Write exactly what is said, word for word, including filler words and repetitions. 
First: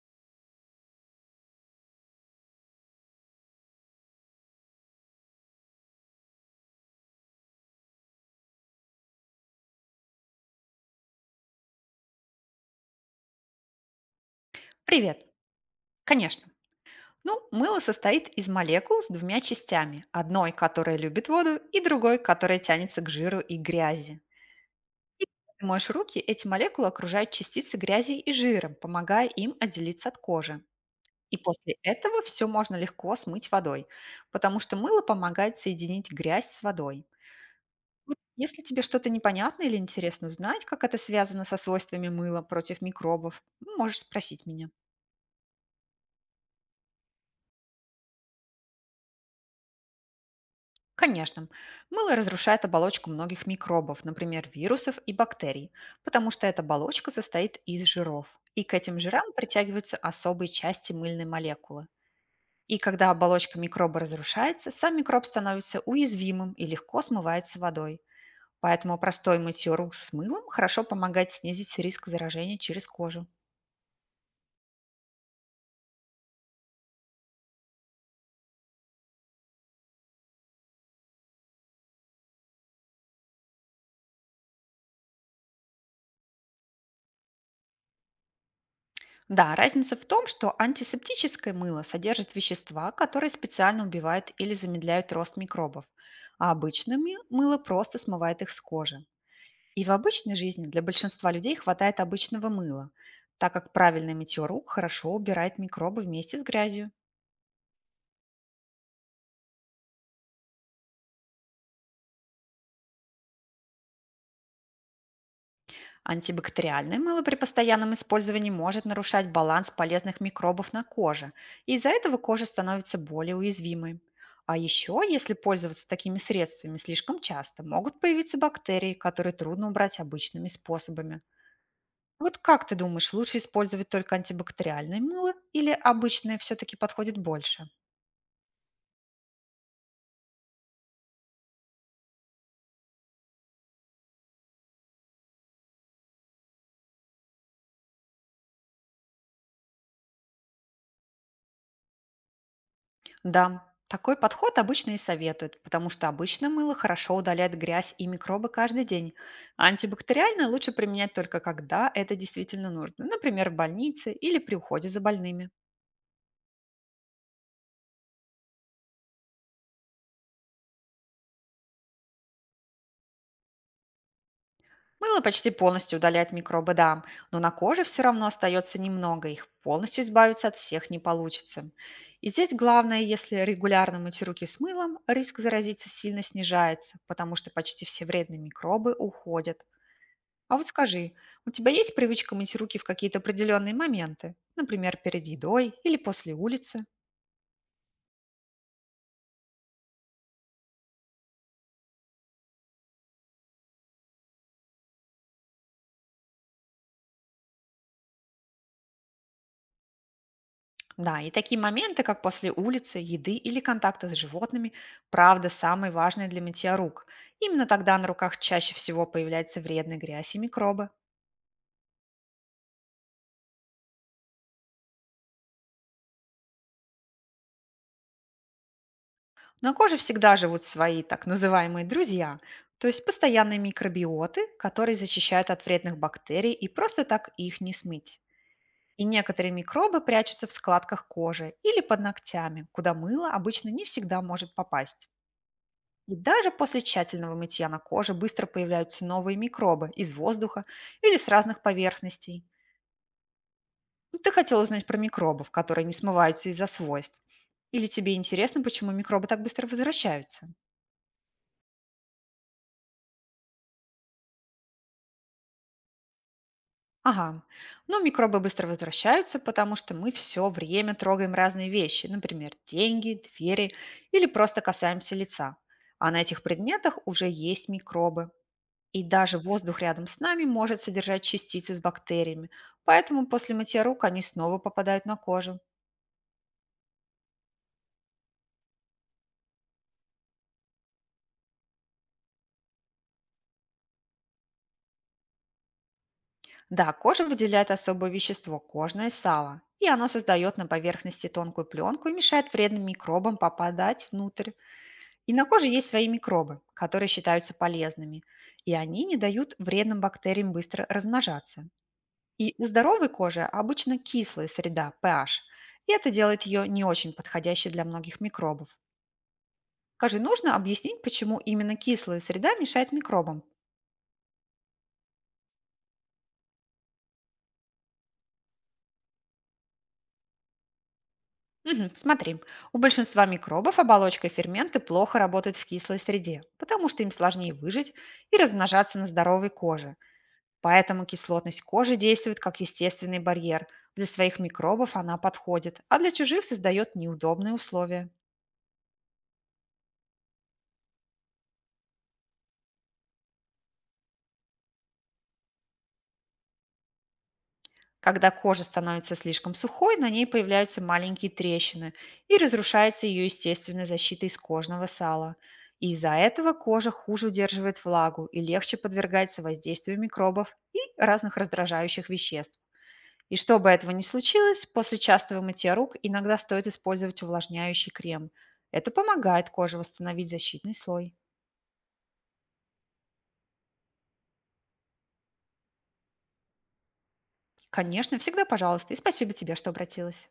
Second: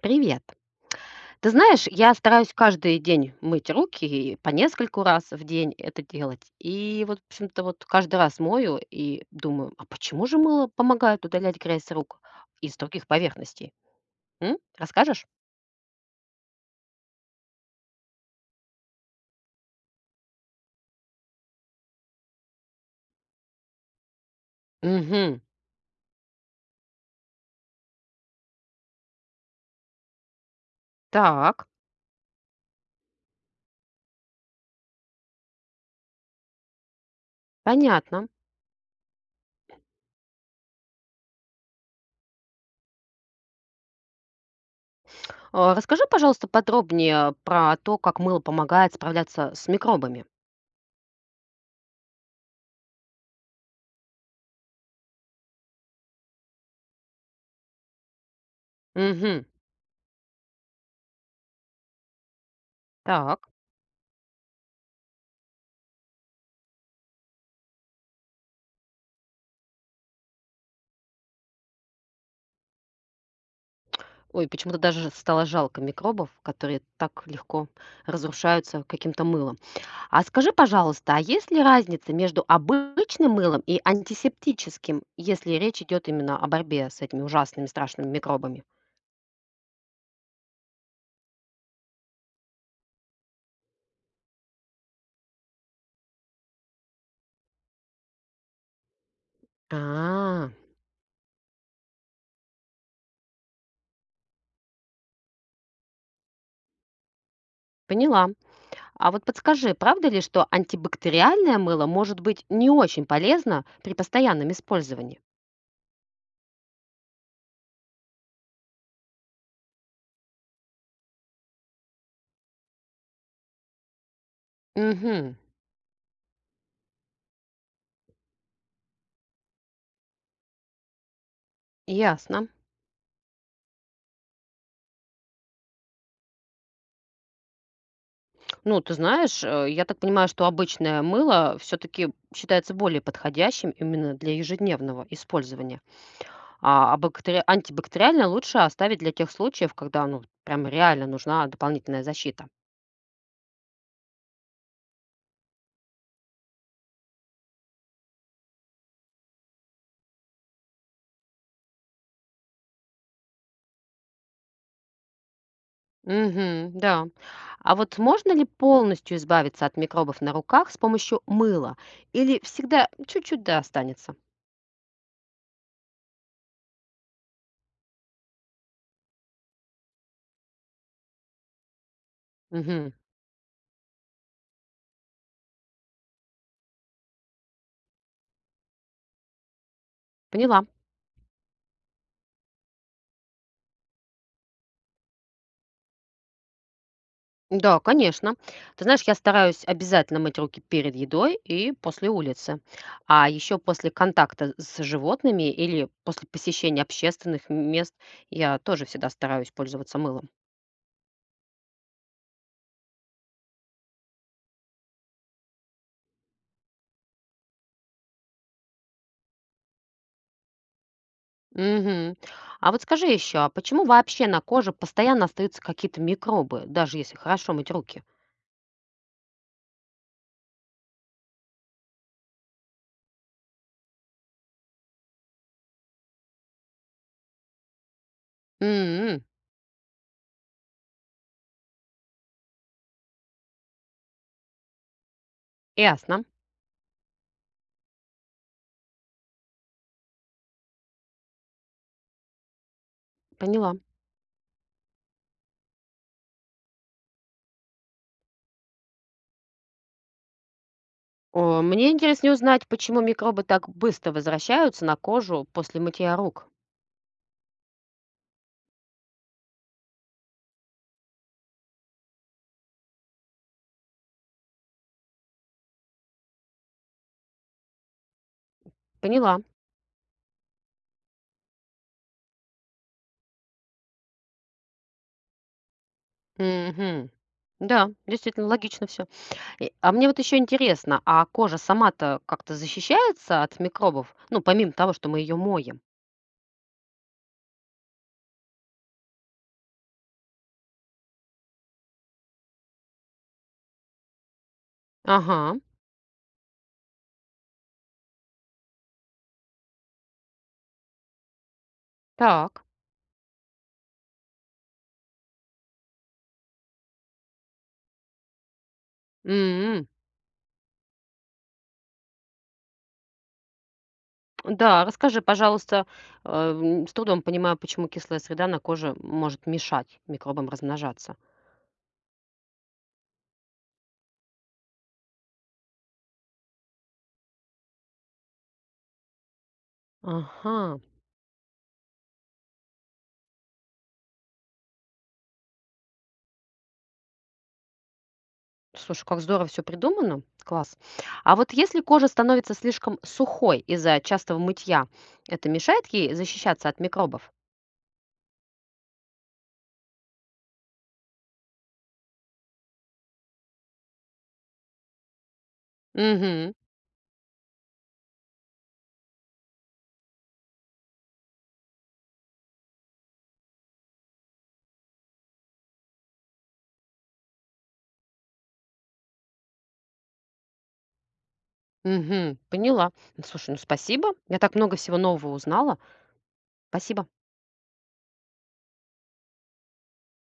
Привет. Ты знаешь, я стараюсь каждый день мыть руки и по нескольку раз в день это делать. И вот, в общем-то, вот каждый раз мою и думаю, а почему же мыло помогает удалять грязь с рук из других поверхностей? М? Привет! Расскажешь? Конечно. Ну, мыло состоит из молекул с двумя частями. Одной, которая любит воду, и другой, которая тянется к жиру и грязи. Угу. Ты моешь руки, эти молекулы окружают частицы грязи и жира, помогая им отделиться от кожи. И Так, после этого все можно легко смыть водой, потому что мыло помогает соединить грязь с водой. понятно. Если тебе что-то непонятно или интересно узнать, как это связано со свойствами мыла против микробов, можешь спросить меня. А, расскажи, пожалуйста, подробнее про то, как мыло помогает справляться с микробами. Конечно, мыло разрушает оболочку многих микробов, например, вирусов и бактерий, потому что эта оболочка состоит из жиров. И к этим жирам Угу. притягиваются особые части мыльной молекулы. И когда Так. оболочка микроба разрушается, сам микроб становится уязвимым и легко смывается водой. Поэтому простой мытье рук с мылом хорошо помогает снизить риск заражения через кожу. Ой, почему-то даже стало жалко микробов, которые так легко разрушаются каким-то мылом. А скажи, пожалуйста, а есть ли разница между обычным мылом и антисептическим, если речь идет именно о борьбе с этими ужасными страшными микробами? Да, разница в том, что антисептическое мыло содержит вещества, которые специально убивают или замедляют рост микробов, а обычное мы- мыло просто смывает их с кожи. И в обычной А, жизни для большинства людей хватает обычного мыла, так как правильное мытье рук хорошо убирает микробы вместе с грязью. поняла. А вот подскажи, правда ли, что антибактериальное мыло может быть не очень полезно при постоянном использовании? Антибактериальное мыло при постоянном использовании может нарушать баланс полезных микробов на коже, и из-за этого кожа становится более уязвимой. А еще, если Угу, пользоваться такими средствами слишком часто, могут появиться бактерии, которые трудно убрать обычными способами. Вот ясно. как ты думаешь, лучше использовать только антибактериальное мыло или обычное все-таки подходит больше? Ну, ты знаешь, э, я так понимаю, что обычное мыло все-таки считается более подходящим именно для ежедневного использования. А, а бактери антибактериальное лучше оставить для тех случаев, когда, ну, прям реально нужна дополнительная защита. Да, такой подход обычно и советуют, потому что обычно мыло хорошо удаляет грязь и микробы каждый день. А антибактериальное лучше применять только когда это действительно нужно, например, в больнице или при уходе за больными. Угу, да. А вот можно ли полностью избавиться от микробов на руках с помощью мыла? Или всегда чуть-чуть да останется? Мыло почти полностью удаляет микробы, да, но на коже все равно остается немного, их полностью избавиться от всех не получится. И здесь Угу, главное, если регулярно мыть руки с мылом, риск заразиться сильно снижается, потому что почти все вредные микробы уходят. А вот поняла. скажи, у тебя есть привычка мыть руки в какие-то определенные моменты? Например, перед едой или после улицы? Да, конечно. Ты знаешь, я стараюсь обязательно мыть руки перед едой и после улицы. А еще после контакта с животными или после посещения общественных мест я тоже всегда стараюсь пользоваться мылом. Да, и такие моменты, как после улицы, еды или контакта с животными, правда, самые важные для мытья рук. Именно тогда на руках чаще всего появляется вредная грязь и микробы. Мгм. А вот скажи еще, а почему вообще на коже постоянно остаются какие-то микробы, даже если хорошо мыть руки? На коже всегда живут свои так называемые друзья, то есть постоянные микробиоты, которые защищают от вредных бактерий и просто так их не смыть. И М, некоторые микробы прячутся в складках кожи или под ногтями, куда мыло обычно не всегда может попасть. И ясно, даже после тщательного мытья на коже быстро появляются новые микробы из воздуха или с разных поверхностей. поняла. Ну, ты хотел узнать про микробов, которые не смываются из-за свойств. Или тебе интересно, почему микробы так быстро возвращаются? О, мне интереснее узнать, почему микробы так быстро возвращаются на кожу после мытья рук. Ага. Ну, микробы быстро возвращаются, потому что мы все время трогаем разные вещи, например, деньги, двери или просто касаемся лица. А на этих предметах уже есть микробы. И даже Поняла. воздух рядом с нами может содержать частицы с бактериями, поэтому после мытья рук они снова попадают на кожу. Мгм. Да, действительно логично все. А мне вот еще интересно, а кожа сама-то как-то защищается от микробов? Ну, помимо того, что мы ее моем. Да, кожа выделяет особое вещество — кожное сало, и оно создает на поверхности тонкую пленку и мешает вредным микробам попадать внутрь. И Ага, на коже есть свои микробы, которые считаются полезными, и они не дают вредным бактериям быстро размножаться. И так. у здоровой кожи обычно кислая среда, пэ аш, и это делает ее не очень подходящей для многих микробов. Скажи, нужно объяснить, почему именно кислая среда мешает микробам? Да, расскажи, пожалуйста, э, м, с трудом понимаю, почему кислая среда на коже может мешать микробам размножаться. Мгм, смотри, у большинства микробов оболочка и ферменты плохо работают в кислой среде, потому что им сложнее выжить и размножаться на здоровой коже. Ага, Поэтому кислотность кожи действует как естественный барьер. Для своих микробов она подходит, а для чужих создает неудобные условия. слушай, как здорово все придумано, класс. А вот если кожа становится слишком сухой из-за частого мытья, это мешает ей защищаться от микробов? Когда кожа становится слишком сухой, на ней появляются маленькие трещины и разрушается ее естественная защита из кожного сала. И из-за этого Угу, кожа хуже удерживает влагу и легче подвергается воздействию микробов и разных раздражающих веществ. И чтобы этого не случилось, после частого мытья рук иногда стоит использовать увлажняющий крем. Это помогает коже восстановить защитный слой. угу, поняла. Ну, слушай, ну спасибо, я так много всего нового узнала. Спасибо. Конечно, всегда пожалуйста, и спасибо тебе, что обратилась.